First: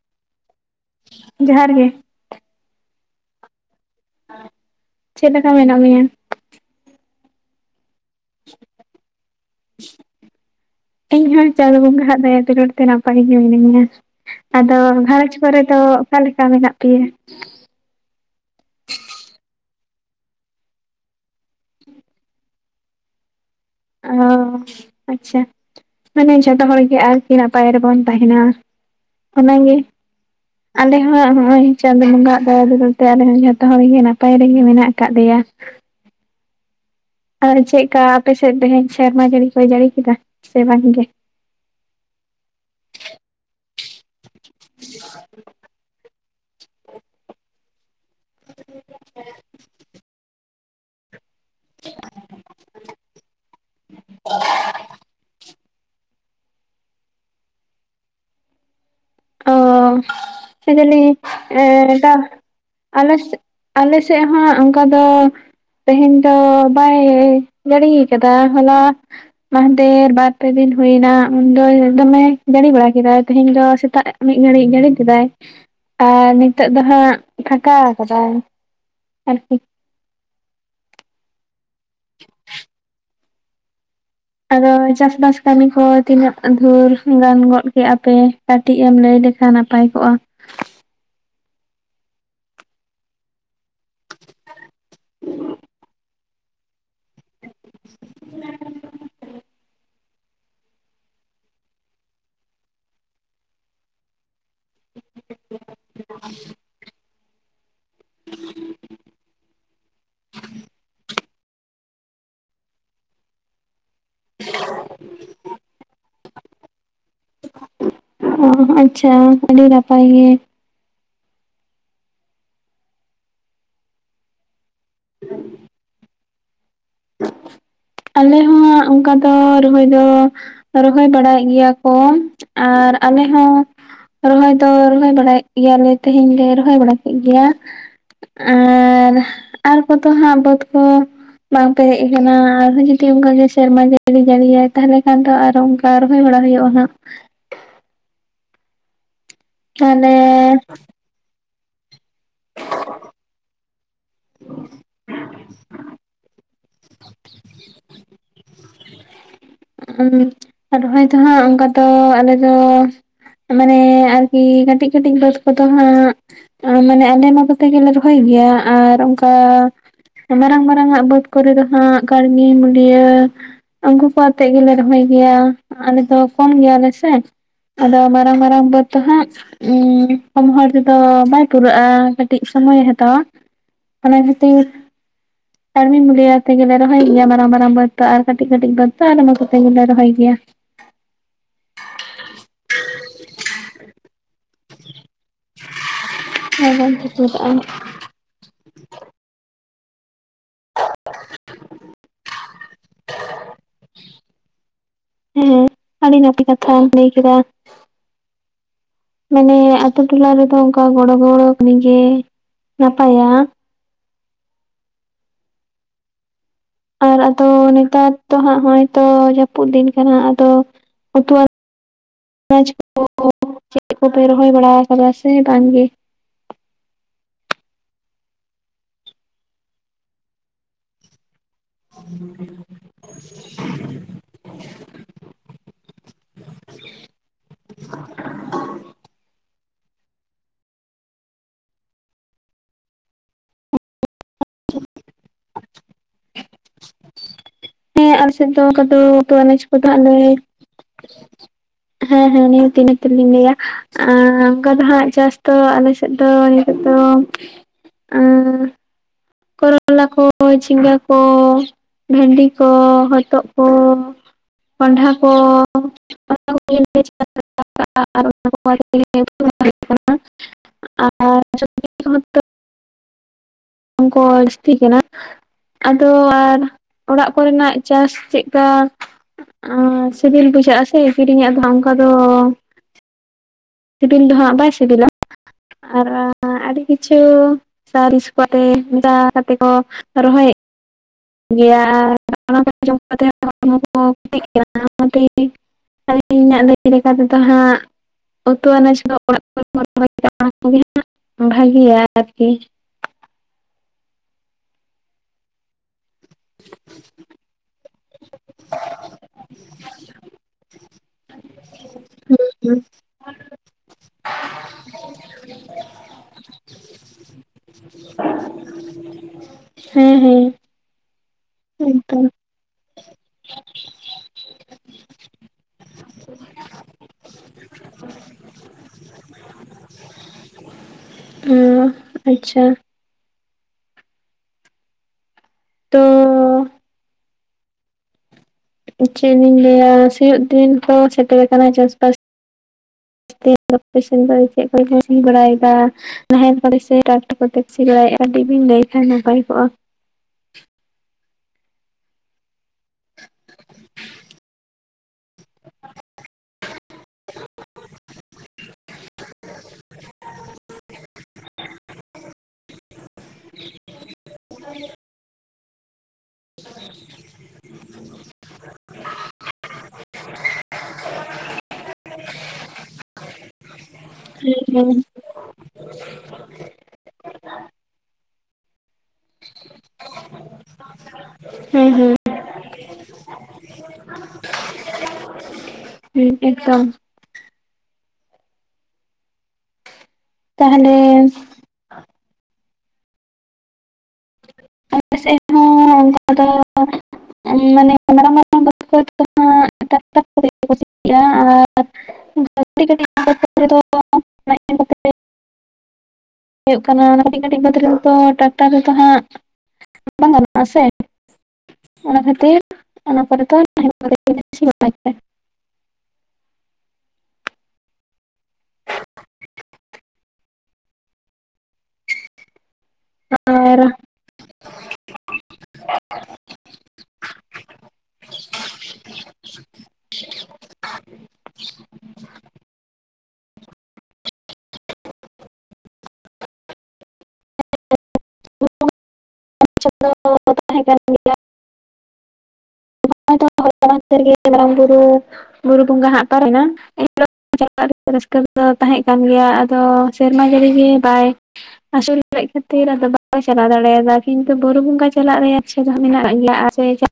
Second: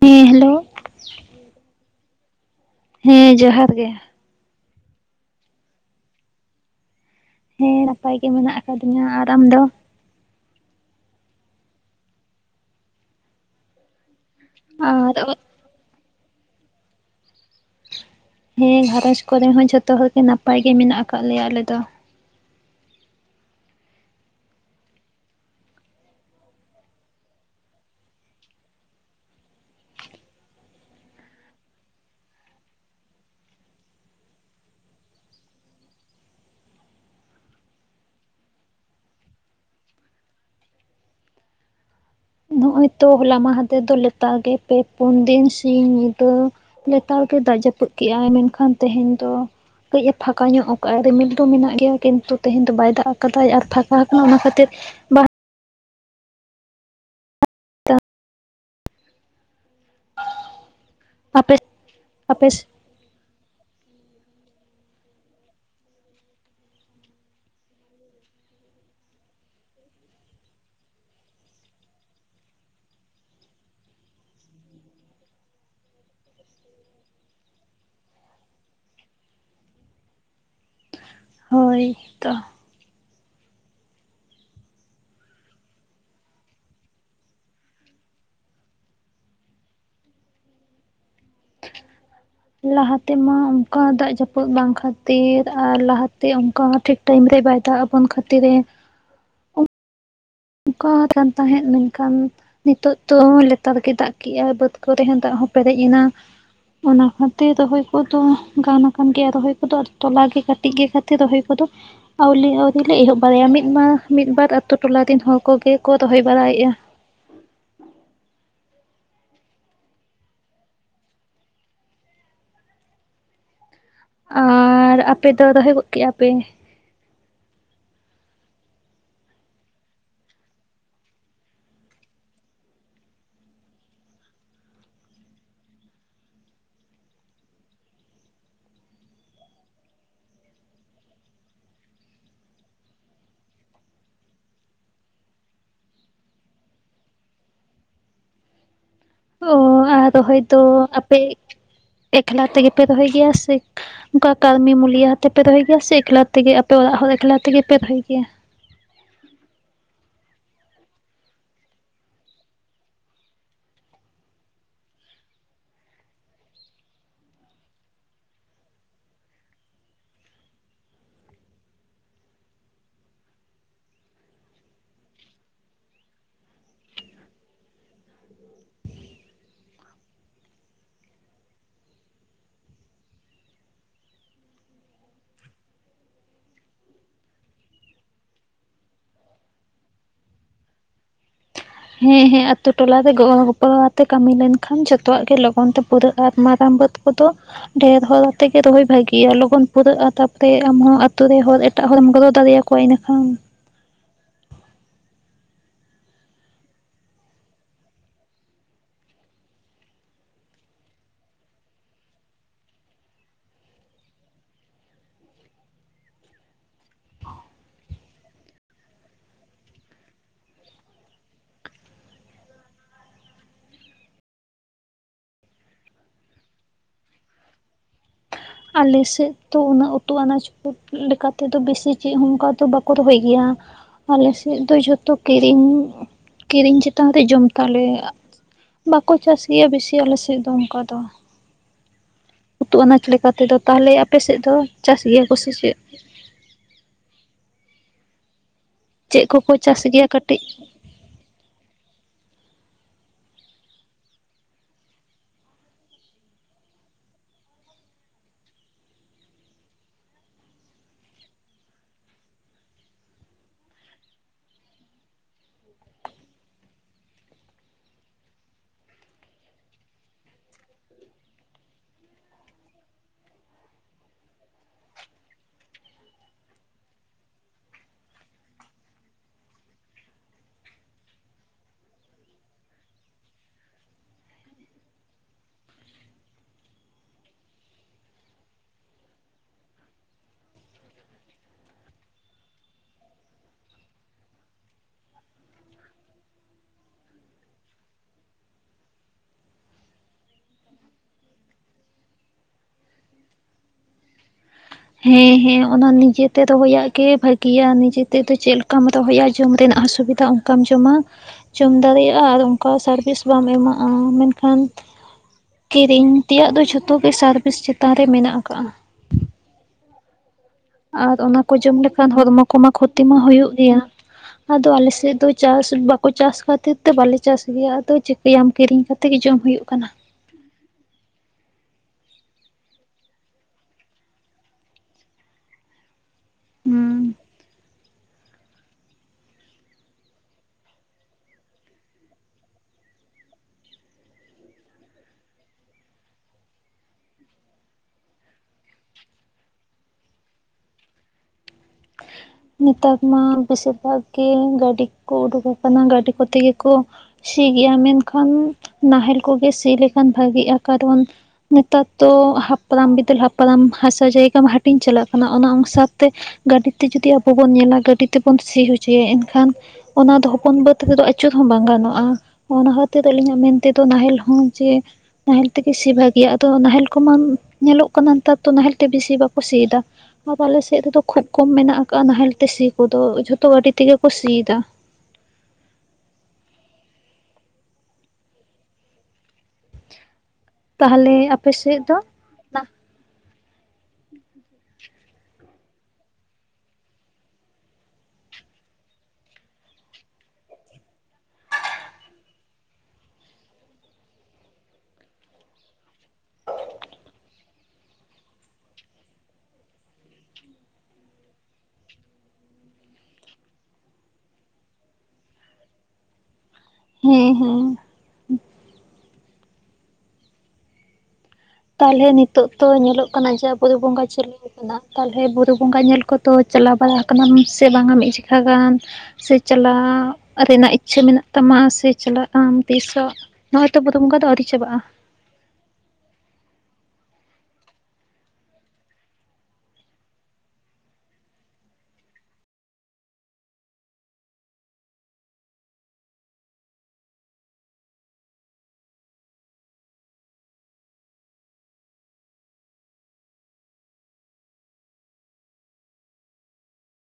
ᱦᱮᱸ ᱦᱮᱞᱳ ᱡᱚᱦᱟᱨ ᱜᱮ ᱦᱮᱸ ᱡᱚᱦᱟᱨ ᱜᱮ ᱪᱮᱫ ᱞᱮᱠᱟ ᱢᱮᱱᱟᱜ ᱢᱟ ᱦᱮᱸ ᱱᱟᱯᱟᱭ ᱜᱮ ᱢᱮᱱᱟᱜ ᱟᱠᱟᱫᱤᱧᱟ ᱟᱨ ᱟᱢ ᱫᱚ? ᱤᱧᱦᱚᱸ ᱪᱟᱸᱫᱳ ᱵᱚᱸᱜᱷᱟᱼᱟᱜ ᱫᱟᱭᱟ ᱫᱩᱞᱟᱹᱲ ᱛᱮ ᱱᱟᱯᱟᱭ ᱜᱮ ᱢᱤᱱᱟᱹᱧᱟ᱾ ᱟᱫᱚ ᱟᱨ ᱜᱷᱟᱨᱚᱸᱡᱽ ᱠᱚᱨᱮ ᱫᱚ ᱚᱠᱟᱞᱮᱠᱟ ᱢᱮᱱᱟᱜ ᱯᱮᱭᱟ᱾ ᱦᱮᱸ ᱜᱷᱟᱸᱨᱚᱪᱽ ᱠᱚᱨᱮ ᱦᱚᱸ ᱡᱷᱚᱛᱚ ᱦᱚᱲ ᱜᱮ ᱱᱟᱯᱟᱭ ᱜᱮ ᱢᱮᱱᱟᱜ ᱟᱠᱟᱜ ᱞᱮᱭᱟ ᱟᱞᱮ ᱫᱚ᱾ ᱚ ᱟᱪᱪᱷᱟ ᱢᱟᱱᱮ ᱡᱷᱚᱛᱚ ᱦᱚᱲ ᱜᱮ ᱟᱨᱠᱤ ᱱᱟᱯᱟᱭ ᱨᱮᱵᱚᱱ ᱛᱟᱦᱮᱱᱟ᱾ ᱚᱱᱟ ᱜᱮ ᱟᱞᱮ ᱦᱚᱸ ᱦᱚᱜᱼᱚᱭ ᱪᱟᱸᱫᱳ ᱵᱚᱸᱜᱟᱼᱟᱜ ᱫᱟᱭᱟ ᱫᱩᱞᱟᱹᱲ ᱛᱮ ᱟᱞᱮ ᱦᱚᱸ ᱡᱷᱚᱛᱚ ᱦᱚᱲᱜᱮ ᱱᱟᱯᱟᱭ ᱨᱮᱜᱮ ᱢᱮᱱᱟᱜ ᱠᱟᱜ ᱞᱮᱭᱟ᱾ ᱛᱟᱞᱦᱮ ᱪᱮᱜᱠᱟ ᱟᱯᱮᱥᱮᱫ ᱛᱮᱦᱮᱧ ᱥᱮᱨᱢᱟ ᱡᱟᱹᱲᱤ ᱠᱚᱭ ᱡᱟᱹᱲᱤ ᱠᱮᱫᱟ ᱥᱮ ᱵᱟᱝ ᱜᱮ? ᱱᱚᱜ ᱚᱭ ᱛᱚ ᱦᱚᱞᱟ ᱢᱟᱦᱫᱷᱮᱨ ᱛᱚ ᱞᱮᱛᱟᱲ ᱜᱮ ᱯᱮ ᱯᱩᱱ ᱫᱤᱱ ᱥᱤᱧ ᱧᱤᱫᱟᱹ ᱞᱮᱛᱟᱲ ᱜᱮ ᱫᱟᱜ ᱡᱟᱹᱯᱩᱫ ᱠᱮᱜᱼᱟᱭ ᱢᱮᱱᱠᱷᱟᱱ ᱛᱮᱦᱮᱧ ᱫᱚ ᱠᱟᱹᱡᱼᱮ ᱯᱷᱟᱸᱠᱟ ᱧᱚᱜ ᱠᱟᱜ ᱠᱟᱭ ᱨᱤᱢᱤᱞ ᱛᱚ ᱢᱮᱱᱟᱜ ᱜᱮᱭᱟ ᱠᱤᱱᱛᱩ ᱛᱮᱦᱮᱧ ᱫᱚ ᱵᱟᱭ ᱫᱟᱜ ᱠᱟᱫᱟᱭ ᱟᱨ ᱯᱷᱟᱸᱠᱟᱣ ᱠᱟᱱᱟ ᱚᱱᱟ ᱠᱷᱟᱹᱛᱤᱨ ᱚᱸ ᱞᱟᱹᱭ ᱫᱟᱹᱞᱤᱧ ᱟᱯᱮ ᱮᱸ ᱫᱟᱜ ᱟᱯᱮ ᱟᱞᱮ ᱥᱮᱫ ᱟᱞᱮ ᱥᱮᱜ ᱦᱚᱸ ᱚᱝᱠᱟ ᱫᱚ ᱛᱮᱦᱮᱧ ᱫᱚ ᱵᱟᱭ ᱡᱟᱹᱲᱤ ᱠᱟᱫᱟ ᱦᱚᱞᱟ ᱢᱟᱦᱫᱮᱨ ᱵᱟᱨᱯᱮ ᱫᱤᱱ ᱦᱩᱭᱱᱟ ᱩᱱᱫᱚᱭ ᱮᱠᱫᱚᱢᱮ ᱡᱟᱹᱲᱤ ᱵᱟᱲᱟ ᱠᱮᱫᱟᱭ ᱛᱮᱦᱮᱧ ᱫᱚ ᱥᱤᱛᱟᱜ ᱢᱤᱜ ᱜᱷᱟᱹᱲᱤᱡ ᱡᱟᱹᱲᱤ ᱠᱮᱫᱟᱭ ᱟᱨ ᱱᱤᱛᱚᱜ ᱫᱚ ᱦᱟᱸᱜ ᱯᱷᱟᱠᱟ ᱠᱟᱫᱟᱭ᱾ ᱟᱨᱠᱤ ᱦᱳᱭ ᱛᱚ ᱟᱫᱚ ᱪᱟᱥ ᱵᱟᱥ ᱠᱟᱹᱢᱤ ᱠᱚ ᱛᱤᱱᱟᱹᱜ ᱫᱷᱩᱨ ᱜᱟᱱ ᱜᱚᱫ ᱠᱮᱜ ᱟᱯᱮ᱾ ᱠᱟᱹᱴᱤᱡ ᱮᱢ ᱞᱟᱹᱭ ᱞᱮᱠᱷᱟᱱ ᱱᱟᱯᱟᱭ ᱠᱚᱜᱼᱟ᱾ ᱞᱟᱦᱟᱛᱮ ᱢᱟ ᱚᱝᱠᱟ ᱫᱟᱜ ᱡᱟᱹᱯᱩᱫ ᱵᱟᱝ ᱠᱷᱟᱹᱛᱤᱨ ᱟᱨ ᱞᱟᱦᱟ ᱛᱮ ᱚᱝᱠᱟ ᱴᱷᱤᱠ ᱴᱟᱹᱭᱤᱢ ᱨᱮ ᱵᱟᱭ ᱫᱟᱜ ᱟᱵᱚᱱ ᱠᱷᱟᱹᱛᱤᱨ ᱮ ᱚᱝᱠᱟ ᱠᱟᱱ ᱛᱟᱦᱮᱸᱫ ᱢᱮᱱᱠᱷᱟᱱ ᱱᱤᱛᱚᱜ ᱫᱚ ᱞᱮᱛᱟᱲ ᱜᱮ ᱫᱟᱜ ᱠᱮᱜᱼᱟᱭ ᱵᱟᱹᱫᱽ ᱠᱚᱨᱮ ᱦᱚᱸ ᱫᱟᱜ ᱦᱚᱸ ᱯᱮᱨᱮᱡ ᱮᱱᱟ ᱚᱱᱟ ᱠᱷᱟᱹᱛᱤᱨ ᱨᱚᱦᱚᱭ ᱠᱚᱫᱚ ᱜᱟᱱ ᱟᱠᱟᱱ ᱜᱮᱭᱟ ᱨᱚᱦᱚᱭ ᱠᱚᱫᱚ ᱟᱫᱚ ᱛᱚᱞᱟ ᱜᱮ ᱠᱟᱹᱴᱤᱡ ᱜᱮ ᱠᱟᱹᱴᱤᱡ ᱛᱤᱨ ᱨᱚᱦᱚᱭ ᱠᱚᱫᱚ ᱟᱹᱣᱞᱤ ᱟᱹᱣᱨᱤ ᱞᱮ ᱮᱦᱚᱵ ᱵᱟᱨᱟᱭᱟ ᱢᱤᱫ ᱵᱟᱨ ᱢᱤᱫ ᱵᱟᱨ ᱟᱛᱳ ᱴᱚᱞᱟ ᱨᱮᱱ ᱦᱚᱲ ᱠᱚᱜᱮ ᱠᱚ ᱨᱚᱦᱚᱭ ᱵᱟᱲᱟᱭᱮᱜᱼᱟ᱾ ᱚ ᱟᱪᱪᱷᱟ ᱟᱹᱰᱤ ᱱᱟᱯᱟᱭ ᱜᱮ᱾ ᱟᱨ ᱟᱯᱮ ᱫᱚ ᱨᱚᱦᱚᱭ ᱜᱚᱫ ᱠᱮᱜᱼᱟ ᱯᱮ? ᱟᱞᱮ ᱦᱚᱸ ᱦᱟᱸᱜ ᱚᱝᱠᱟ ᱫᱚ ᱨᱚᱦᱚᱭ ᱫᱚ ᱨᱚᱦᱚᱭ ᱵᱟᱲᱟᱭᱮᱜ ᱜᱮᱭᱟ ᱠᱚ ᱟᱨ ᱟᱞᱮ ᱦᱚᱸ ᱨᱚᱦᱚᱭ ᱫᱚ ᱨᱚᱦᱚᱭ ᱵᱟᱲᱟᱭᱮᱜ ᱜᱮᱭᱟᱞᱮ ᱛᱮᱦᱮᱧ ᱞᱮ ᱨᱚᱦᱚᱭ ᱵᱟᱲᱟ ᱠᱮᱜ ᱜᱮᱭᱟ᱾ ᱟᱨ ᱟᱨ ᱠᱚᱫᱚ ᱦᱟᱸᱜ ᱵᱟᱹᱫᱽ ᱠᱚ᱾ ᱵᱟᱝ ᱯᱮ ᱦᱮᱡ ᱠᱟᱱᱟ ᱟᱨᱦᱚᱸ ᱡᱩᱫᱤ ᱚᱝᱠᱟ ᱜᱮ ᱥᱮᱨᱢᱟ ᱡᱟᱹᱲᱤ ᱡᱟᱹᱲᱤᱭᱟᱭ ᱛᱟᱦᱚᱞᱮ ᱠᱷᱟᱱ ᱫᱚ ᱟᱨᱚ ᱠᱟ ᱨᱚᱦᱚᱭ ᱵᱟᱲᱟ ᱦᱳᱭᱳᱜᱼᱟ ᱱᱟᱸᱜ ᱚᱸ ᱟᱨ ᱦᱚᱭ ᱛᱟᱦᱚᱞᱮ ᱛᱚ ᱟᱯᱮ ᱮᱠᱞᱟ ᱛᱮᱜᱮ ᱯᱮ ᱨᱚᱦᱚᱭ ᱜᱮᱭᱟ ᱥᱮ ᱚᱱᱠᱟ ᱠᱟᱹᱲᱢᱤ ᱢᱩᱞᱤᱭᱟᱛᱮᱯᱮ ᱨᱚᱦᱚᱭ ᱜᱮᱭᱟ ᱥᱮ ᱮᱠᱞᱟ ᱛᱮᱜᱮ ᱟᱯᱮ ᱚᱲᱟᱜ ᱦᱚᱲ ᱮᱠᱞᱟ ᱛᱮᱜᱮ ᱯᱮ ᱨᱚᱦᱚᱭ ᱜᱮᱭᱟ᱾ ᱩᱸᱻ ᱟᱨ ᱨᱚᱦᱚᱭ ᱫᱚ ᱦᱟᱸᱜ ᱚᱱᱠᱟ ᱫᱚ ᱟᱞᱮ ᱫᱚ ᱢᱟᱱᱮ ᱟᱨᱠᱤ ᱠᱟᱹᱴᱤᱡ ᱠᱟᱹᱴᱤᱡ ᱵᱟᱹᱫᱽ ᱠᱚᱫᱚ ᱦᱟᱸᱜ ᱢᱟᱱᱮ ᱟᱞᱮ ᱢᱟ ᱠᱚᱛᱮ ᱜᱮᱞᱮ ᱨᱚᱦᱚᱭ ᱜᱮᱭᱟ ᱟᱨ ᱚᱱᱠᱟ ᱢᱟᱨᱟᱝ ᱢᱟᱨᱟᱝ ᱟᱜ ᱵᱟᱹᱫ ᱠᱚᱨᱮ ᱫᱚ ᱦᱟᱸᱜ ᱠᱟᱹᱲᱢᱤ ᱢᱩᱞᱤᱭᱟᱹ ᱩᱱᱠᱩ ᱠᱚ ᱟᱛᱮ ᱛᱮᱫ ᱜᱮᱞᱮ ᱨᱚᱦᱚᱭ ᱜᱮᱭᱟ ᱟᱞᱮ ᱫᱚ ᱠᱚᱢ ᱜᱮᱭᱟᱞᱮ ᱥᱮ ᱟᱫᱚ ᱢᱟᱨᱟᱝ ᱢᱟᱨᱟᱝ ᱵᱟᱹᱫᱷ ᱫᱚ ᱦᱟᱸᱜ ᱩᱹ ᱠᱚᱢ ᱦᱚᱲ ᱛᱮᱫᱚ ᱵᱟᱭ ᱯᱩᱨᱟᱹᱜᱼᱟ ᱠᱟᱹᱴᱤᱡ ᱥᱚᱢᱚᱭᱮ ᱦᱟᱛᱟᱣᱟ᱾ ᱚᱱᱟ ᱠᱦᱟᱹᱛᱤᱨ ᱠᱟᱲᱢᱤ ᱢᱩᱞᱤᱭᱟ ᱛᱮᱜᱮᱞᱮ ᱨᱚᱦᱚᱭᱮᱫ ᱜᱮᱭᱟ ᱢᱟᱨᱟᱝ ᱢᱟᱨᱟᱨᱟᱝ ᱵᱟᱹᱫᱽ ᱫᱚ ᱟᱨ ᱠᱟᱹᱴᱤᱡ ᱠᱟᱹᱴᱤᱡ ᱵᱟᱹᱫᱽ ᱛᱚ ᱟᱞᱮ ᱠᱚᱛᱮ ᱜᱩᱞᱮ ᱨᱚᱦᱚᱭ ᱜᱮᱭᱟ᱾ ᱦᱮᱸ ᱦᱮᱸ ᱟᱛᱳ ᱴᱚᱞᱟ ᱨᱮ ᱜᱚᱲᱚ ᱜᱚᱯᱚ ᱛᱮ ᱠᱟᱹᱢᱤ ᱞᱮᱱ ᱠᱷᱟᱱ ᱡᱚᱛᱚᱣᱟᱜ ᱜᱮ ᱞᱚᱜᱚᱱ ᱛᱮ ᱯᱩᱨᱟᱹᱜᱼᱟ ᱟᱨ ᱦᱮᱸ ᱢᱟᱨᱟᱢ ᱵᱟᱢ ᱵᱟᱹᱫᱽ ᱴᱷᱤᱠᱟᱹ ᱠᱚᱫᱚ ᱠᱟᱜᱼᱟ ᱰᱷᱮᱨ ᱦᱚᱲ ᱛᱮᱜᱮ ᱨᱚᱦᱚᱭ ᱵᱷᱟᱜᱮᱤᱭᱟ ᱞᱚᱜᱚᱱ ᱯᱩᱨᱟᱹᱜᱼᱟ ᱛᱟᱯᱚᱨᱮ ᱟᱢᱦᱚᱸ ᱟᱛᱳ ᱨᱮ ᱦᱚᱲ ᱮᱴᱟᱜ ᱦᱚᱲᱮᱢ ᱜᱚᱲᱚ ᱫᱟᱲᱮᱭᱟ ᱠᱚᱣᱟ ᱮᱲᱮ ᱠᱷᱟᱱ ᱦᱮᱸ ᱟᱹᱰᱤ ᱱᱟᱯᱟᱭ ᱠᱟᱛᱷᱟ ᱞᱟᱹᱭ ᱠᱮᱫᱟ᱾ ᱢᱟᱱᱮ ᱟᱛᱳ ᱴᱚᱞᱟ ᱨᱮᱫᱚ ᱚᱱᱠᱟ ᱜᱚᱲᱚ ᱜᱚᱲᱚ ᱠᱟᱢᱤ ᱜᱮ‌ ᱱᱟᱯᱟᱭᱟ᱾ ᱟᱨ ᱟᱫᱚ ᱱᱮᱛᱟᱨ ᱫᱚ ᱦᱟᱸᱜ ᱱᱚᱜᱼᱚᱭ ᱛᱚ ᱡᱟᱹᱯᱩᱫ ᱫᱤᱱ ᱠᱟᱱᱟ ᱟᱫᱚ ᱚᱯ [unintelligible] ᱯᱮᱭᱟᱡᱽ ᱠᱚ ᱪᱮᱫ ᱠᱚᱯᱮ ᱨᱚᱦᱚᱭ ᱵᱟᱲᱟ ᱟᱠᱟᱫᱟ ᱥᱮ ᱵᱟᱝ ᱜᱮ? ᱟᱞᱮᱥᱮᱫ ᱫᱚ ᱚᱱᱟᱜ ᱩᱛᱩ ᱟᱱᱟᱡ ᱠᱚ ᱛᱮᱫᱚ ᱵᱮᱥᱤ ᱪᱮᱫ ᱦᱚᱸ ᱚᱱᱠᱟ ᱫᱚ ᱵᱟ ᱨᱚᱦᱚᱭ ᱜᱮᱭᱟ ᱟᱞᱮᱥᱮᱫ ᱫᱚ ᱡᱷᱚᱛᱚ ᱠᱤᱨᱤᱧ᱾ ᱠᱤᱨᱤᱧ ᱪᱮᱛᱟᱱ ᱨᱮ ᱡᱚᱢᱛᱟᱞᱮ ᱵᱟᱠᱚ ᱪᱟᱥ ᱜᱮᱭᱟ ᱵᱮᱥᱤ ᱟᱞᱮᱥᱮᱫ ᱫᱚ ᱚᱱᱠᱟ ᱫᱚ ᱩᱛᱩ ᱟᱱᱟᱡ ᱞᱮᱠᱟᱛᱮ ᱫᱚ ᱛᱟᱦᱚᱞᱮ ᱟᱯᱮᱥᱮᱫ ᱫᱚ ᱪᱟᱥ ᱜᱮᱭᱟ ᱠᱚ ᱥᱮ ᱪᱮᱫ ᱦᱮᱸ ᱟᱞᱮ ᱥᱮᱫ ᱫᱚ ᱚᱠᱟ ᱫᱚ ᱪᱮᱫ ᱩᱛᱩ ᱠᱚᱠᱚ ᱟᱱᱟᱮᱡ ᱪᱟᱥ ᱠᱚᱫᱚ ᱜᱮᱭᱟ ᱦᱚᱞᱮ ᱠᱟᱹᱴᱤᱡ ᱦᱮᱸ ᱦᱮᱸ ᱱᱤᱭᱟᱹ ᱛᱮ ᱱᱟᱹᱜ ᱞᱤᱧ ᱞᱟᱹᱭᱟ ᱚᱱᱠᱟ ᱫᱚ ᱦᱟᱸᱜ ᱪᱟᱥ ᱫᱚ ᱟᱞᱮ ᱱᱤᱛᱚᱜ ᱫᱚ ᱱᱤᱛᱚᱜ ᱫᱚ ᱟᱻ ᱠᱚᱨᱚᱞᱟ ᱠᱚ ᱡᱷᱤᱜᱟᱸ ᱠᱚ ᱵᱷᱮᱱᱰᱤ, ᱠᱚ ᱦᱚᱛᱚᱫ, ᱠᱚ ᱠᱚᱱᱰᱷᱟ, ᱠᱚ ᱚᱱᱟ [unintelligible] ᱟᱨ ᱦᱚᱸᱛᱚ ᱠᱚ ᱡᱟᱹᱥᱛᱤ ᱠᱟᱱᱟ᱾ ᱟᱫᱚ ᱟᱨ ᱚᱲᱟᱜ ᱠᱚ ᱨᱮᱱᱟᱜ ᱪᱟᱥ ᱪᱮᱫ ᱠᱟ ᱾ ᱟᱨ ᱥᱤᱵᱤᱞ ᱵᱩᱡᱷᱟᱹᱜᱼᱟ ᱥᱮ ᱠᱤᱨᱤᱧᱟᱜ ᱫᱚ ᱦᱟᱸᱜ ᱚᱱᱠᱟ ᱫᱚ ᱥᱤᱵᱤᱞ ᱫᱚ ᱦᱟᱸᱜ ᱵᱟᱝ ᱥᱤᱵᱤᱞᱟ ᱟᱨ ᱟᱨ ᱟᱹᱰᱤ ᱠᱤᱪᱷᱩ ᱛᱟᱨᱤᱥ ᱠᱚᱛᱮ ᱡᱟ ᱚᱱᱠᱟ ᱠᱟᱛᱮ ᱠᱚ ᱨᱚᱦᱚᱭᱮᱫ ᱜᱮᱭᱟ ᱾ ᱜᱮᱭᱟ ᱡᱚᱢ ᱠᱟᱛᱮ ᱦᱚᱸᱠᱚ ᱠᱟᱹᱴ ᱜᱮᱭᱟ ᱚᱱᱟᱛᱮ [unintelligible] ᱟᱹᱞᱤᱧ ᱟᱜ ᱞᱟᱹᱭ ᱞᱮᱠᱟ ᱛᱮᱫᱚ ᱦᱟᱸᱜ ᱩᱛᱩ ᱟᱱᱟᱡ ᱠᱚ ᱚᱲᱟᱜ ᱨᱮ ᱠᱚᱜᱮ ᱦᱟᱸᱜ ᱵᱷᱟᱜᱮᱭᱟ ᱟᱨᱠᱤ ᱦᱮᱸ ᱦᱮᱸ ᱚᱱᱟ ᱱᱤᱡᱮ ᱛᱮ ᱫᱚ ᱨᱚᱦᱚᱭ ᱜᱮ ᱵᱷᱟᱜᱤᱭᱟ ᱱᱤᱡᱮ ᱛᱮᱫᱚ ᱪᱮᱫ ᱞᱮᱠᱟᱢ ᱨᱚᱦᱚᱭᱟ ᱡᱚᱢ ᱨᱮᱱᱟᱜ ᱚᱥᱩᱵᱤᱫᱟ ᱾ ᱚᱱᱠᱟᱢ ᱡᱚᱢᱟ ᱡᱚᱢ ᱫᱟᱲᱮᱭᱟᱜᱼᱟ ᱟᱨ ᱚᱱᱠᱟ ᱥᱟᱨᱵᱷᱤᱥ ᱵᱟᱢ ᱮᱢᱟᱜᱼᱟ ᱢᱮᱱᱠᱷᱟᱱ ᱠᱤᱨᱤᱧ ᱛᱮᱭᱟᱜ ᱫᱚ ᱡᱷᱚᱛᱚ ᱜᱮ ᱥᱟᱨᱵᱷᱤᱥ ᱪᱮᱛᱟᱱ ᱨᱮ ᱢᱮᱱᱟᱜ ᱟᱠᱟᱜᱼᱟ᱾ ᱦᱮᱸ ᱦᱮᱸ ᱟᱨ ᱚᱱᱟ ᱠᱚ ᱡᱚᱢ ᱞᱮᱠᱷᱟᱱ ᱮᱠᱫᱚᱢ ᱦᱚᱲᱢᱚ ᱠᱚᱢᱟ ᱠᱷᱚᱛᱤ ᱢᱟ ᱦᱩᱭᱩᱜ‌ ᱜᱮᱭᱟ᱾ ᱟᱫᱚ ᱟᱞᱮᱥᱮᱫ ᱫᱚ ᱪᱟᱥ ᱵᱟᱠᱚ ᱪᱟᱥ ᱠᱷᱟᱹᱛᱤᱨ ᱛᱮ ᱵᱟᱞᱮ ᱪᱟᱥ ᱜᱮᱭᱟ ᱟᱫᱚ ᱪᱮᱫ ᱪᱤᱠᱟᱹᱭᱟᱢ ᱠᱤᱨᱤᱧ ᱠᱟᱛᱮ ᱜᱮ ᱡᱚᱢ ᱦᱩᱭᱩᱜ ᱠᱟᱱᱟ᱾ ᱟᱪᱪᱷᱟ ᱛᱚᱻ ᱦᱩᱸ ᱪᱮᱫ ᱞᱤᱧ ᱞᱟᱹᱭᱟ ᱥᱤᱭᱳᱜ ᱫᱤᱱ ᱠᱚ ᱥᱮᱴᱮᱨ ᱟᱠᱟᱱᱟ ᱪᱟᱥ ᱵᱟᱥ ᱥᱮ ᱪᱮᱫ ᱠᱚᱯᱮ ᱤᱥᱤᱱ ᱵᱟᱲᱟᱭᱮᱫᱟ᱾ ᱱᱟᱦᱮᱞ ᱠᱚᱛᱮ ᱥᱮ ᱴᱮᱠᱴᱟᱨ ᱠᱚ ᱛᱮ ᱥᱤ ᱵᱟᱲᱟᱭ ᱫᱟ ᱠᱟᱴᱤᱡ ᱵᱤᱱ ᱞᱟᱹᱭ ᱠᱷᱟᱱ ᱱᱟᱯᱟᱭ ᱠᱚᱜᱼᱟ᱾ [inaudible] ᱱᱮᱛᱟᱨ ᱢᱟ ᱵᱮᱥᱤᱨ ᱵᱷᱟᱜᱽ ᱜᱮ ᱜᱟᱹᱰᱤ ᱠᱚ ᱩᱰᱩᱠ ᱟᱠᱟᱱᱟ ᱜᱟᱹᱰᱤ ᱠᱚᱛᱮ ᱜᱮ ᱠᱚ ᱥᱤ ᱜᱮᱭᱟ ᱢᱮᱱ ᱠᱷᱟᱱ ᱱᱟᱦᱮᱞ ᱠᱚ ᱜᱮ ᱥᱤ ᱞᱮ ᱠᱷᱟᱱ ᱵᱷᱟᱜᱤᱜᱼᱟ᱾ ᱠᱟᱨᱟᱱ ᱱᱮᱛᱟᱨ ᱛᱚ ᱦᱟᱯᱲᱟᱢ ᱵᱤᱫᱟᱹᱞ ᱦᱟᱯᱲᱟᱢ ᱦᱟᱥᱟ ᱡᱟᱭ ᱜᱟ ᱢᱟ ᱦᱟᱹᱴᱤᱧ ᱪᱟᱞᱟᱜ ᱠᱟᱱᱟ ᱚᱱᱟ ᱚᱱᱩ ᱥᱟᱨᱛᱮ ᱜᱟᱹᱰᱤ ᱛᱮ ᱡᱩᱫᱤ ᱟᱵᱚ ᱵᱚᱱ ᱧᱮᱞᱟ ᱜᱟᱹᱰᱤ ᱛᱮᱵᱚᱱ ᱥᱤ ᱦᱚᱪᱚ ᱭᱟ ᱮᱱ ᱠᱷᱟᱱ ᱚᱱᱟ ᱫᱚ ᱦᱚᱯᱚᱱ ᱵᱟᱹᱫᱽ ᱨᱮ ᱫᱚ ᱟᱹᱪᱩᱨ ᱦᱚᱸ ᱵᱟᱝ ᱜᱟᱱᱚᱜᱼᱟ᱾ ᱚᱱᱟ ᱠᱷᱟᱹᱛᱤᱨ ᱛᱮ ᱟᱹᱞᱤᱧ ᱟᱜ ᱢᱮᱱ ᱛᱮ ᱫᱚ ᱱᱟᱦᱮᱞ ᱦᱚᱸ ᱦᱮᱸ ᱡᱮ ᱦᱮᱸ ᱱᱟᱦᱮᱞ ᱛᱮ ᱜᱮ ᱥᱤ ᱵᱷᱟᱜᱮ ᱭᱟ ᱟᱫᱚ ᱱᱟᱦᱮᱞ ᱠᱚ ᱢᱟ ᱧᱮᱞᱚᱜ ᱠᱟᱱᱟ ᱱᱮᱛᱟᱨ ᱫᱚ ᱱᱟᱦᱮᱞ ᱛᱮ ᱵᱤ ᱥᱤ ᱵᱟᱠᱚ ᱥᱤ ᱭᱮᱫᱟ ᱟᱞᱮ ᱥᱮᱫ ᱨᱮ ᱫᱚ ᱠᱷᱩᱵ ᱠᱚᱢ ᱢᱮᱱᱟᱜ ᱦᱮᱸ ᱟᱠᱟᱫᱟᱼᱟ ᱱᱟᱦᱮᱞ ᱛᱮ ᱥᱤ ᱠᱚ ᱫᱚ ᱡᱷᱚᱛᱚ ᱜᱟᱹᱰᱤ ᱛᱮ ᱜᱮ ᱠᱚ ᱥᱤ ᱭᱮᱫᱟ᱾ ᱦᱮᱸ ᱮᱠᱫᱚᱢ ᱛᱟᱦᱚᱞᱮ ᱛᱟᱦᱞᱮ ᱟᱯᱮ ᱥᱮᱫ ᱫᱚ? ᱟᱞᱮ ᱥᱮᱫ ᱦᱚᱸ ᱚᱱᱠᱟ ᱢᱟᱱᱮ ᱢᱟᱨᱟᱝ ᱢᱟᱨᱟᱝ ᱵᱟᱹᱛ ᱠᱚ ᱨᱮ ᱢᱟ ᱴᱟᱠᱴᱟᱨ ᱛᱮ ᱠᱚ ᱥᱤᱭᱟ᱾ ᱟᱨ ᱠᱟᱴᱤᱡ ᱠᱟᱴᱤᱡ ᱵᱟᱹᱛ ᱨᱮ ᱫᱚ [unintelligible] ᱦᱳᱭᱳᱜ ᱠᱟᱱᱟ ᱠᱟᱹᱴᱤᱡ ᱠᱟᱹᱴᱤᱡ ᱵᱟᱹᱫᱽ ᱨᱮ ᱦᱚᱸ ᱴᱮᱨᱟᱠᱴᱟᱨ ᱨᱮ ᱫᱚ ᱦᱟᱸᱜ ᱵᱟᱝ ᱜᱟᱱᱚᱜ ᱟᱥᱮ ᱚᱱᱟ ᱠᱷᱟᱹᱛᱤᱨ ᱚᱱᱟ ᱠᱚ ᱨᱮ ᱫᱚ ᱱᱟᱦᱮᱞ ᱠᱚ ᱛᱮ ᱥᱤ ᱵᱟᱲᱟᱭ ᱛᱟᱦᱮᱫ᱾ ᱦᱮᱸ ᱦᱮᱸ ᱛᱟᱦᱞᱮ ᱱᱤᱛᱚᱜ ᱫᱚ ᱧᱮᱞᱚᱜ ᱠᱟᱱᱟ ᱡᱟ ᱵᱩᱨᱩ ᱟᱨ ᱵᱚᱸᱜᱟ ᱪᱟᱞᱩ ᱠᱟᱱᱟ ᱛᱟᱦᱞᱮ ᱵᱩᱨᱩ ᱵᱚᱸᱜᱟ ᱧᱮᱞ ᱠᱚ ᱫᱚ ᱪᱟᱞᱟᱣ ᱵᱟᱲᱟ ᱠᱟᱱᱟᱢ ᱥᱮ ᱵᱟᱝᱼᱟ ᱢᱤᱫ ᱡᱟᱠᱷᱟ ᱜᱟᱱ᱾ ᱥᱮ ᱪᱟᱞᱟᱜ ᱨᱮᱱᱟᱜ ᱤᱪᱪᱷᱟᱹ ᱢᱮᱱᱟᱜ ᱛᱟᱢᱟ ᱥᱮ ᱪᱟᱞᱟᱜ ᱟᱢ ᱛᱤᱥ ᱚᱜ᱾ ᱱᱚᱜᱚᱭ ᱛᱚ ᱵᱩᱨᱩ ᱵᱚᱸᱜᱟ ᱫᱚ ᱟᱹᱣᱨᱤ ᱪᱟᱵᱼᱟ᱾ [unintelligible] ᱚᱱᱛᱮ ᱨᱮ ᱜᱮ ᱢᱟᱨᱟᱝ ᱵᱩᱨᱩ ᱵᱩᱨᱩ ᱵᱚᱸᱜᱟ ᱦᱟᱜ ᱯᱟᱨᱚᱢ ᱟᱢ ᱪᱟᱞᱟᱜ ᱨᱮ ᱨᱟᱹᱥᱠᱟᱹᱫᱚ ᱛᱟᱦᱮᱸᱜ ᱠᱟᱱ ᱜᱮ ᱭᱟ ᱟᱫᱚ ᱥᱮᱨᱢᱟ ᱡᱟᱹᱲᱤ ᱜᱮ ᱵᱟᱭ ᱟᱥᱳᱲ ᱞᱮᱫ ᱠᱷᱟᱹᱛᱤᱨ ᱟᱫᱚ ᱵᱟᱠᱚ ᱪᱟᱞᱟᱣ ᱫᱟᱲᱮ ᱭᱟᱫᱟ᱾ ᱠᱤᱱᱛᱩ ᱵᱩᱨᱩ ᱵᱚᱸᱜᱟ ᱪᱟᱞᱟᱜ ᱨᱮᱭᱟᱜ ᱤᱪᱪᱷᱟ ᱦᱚᱸ ᱢᱮᱱᱟᱜ ᱜᱮᱭᱟ ᱟᱨ [unintelligible]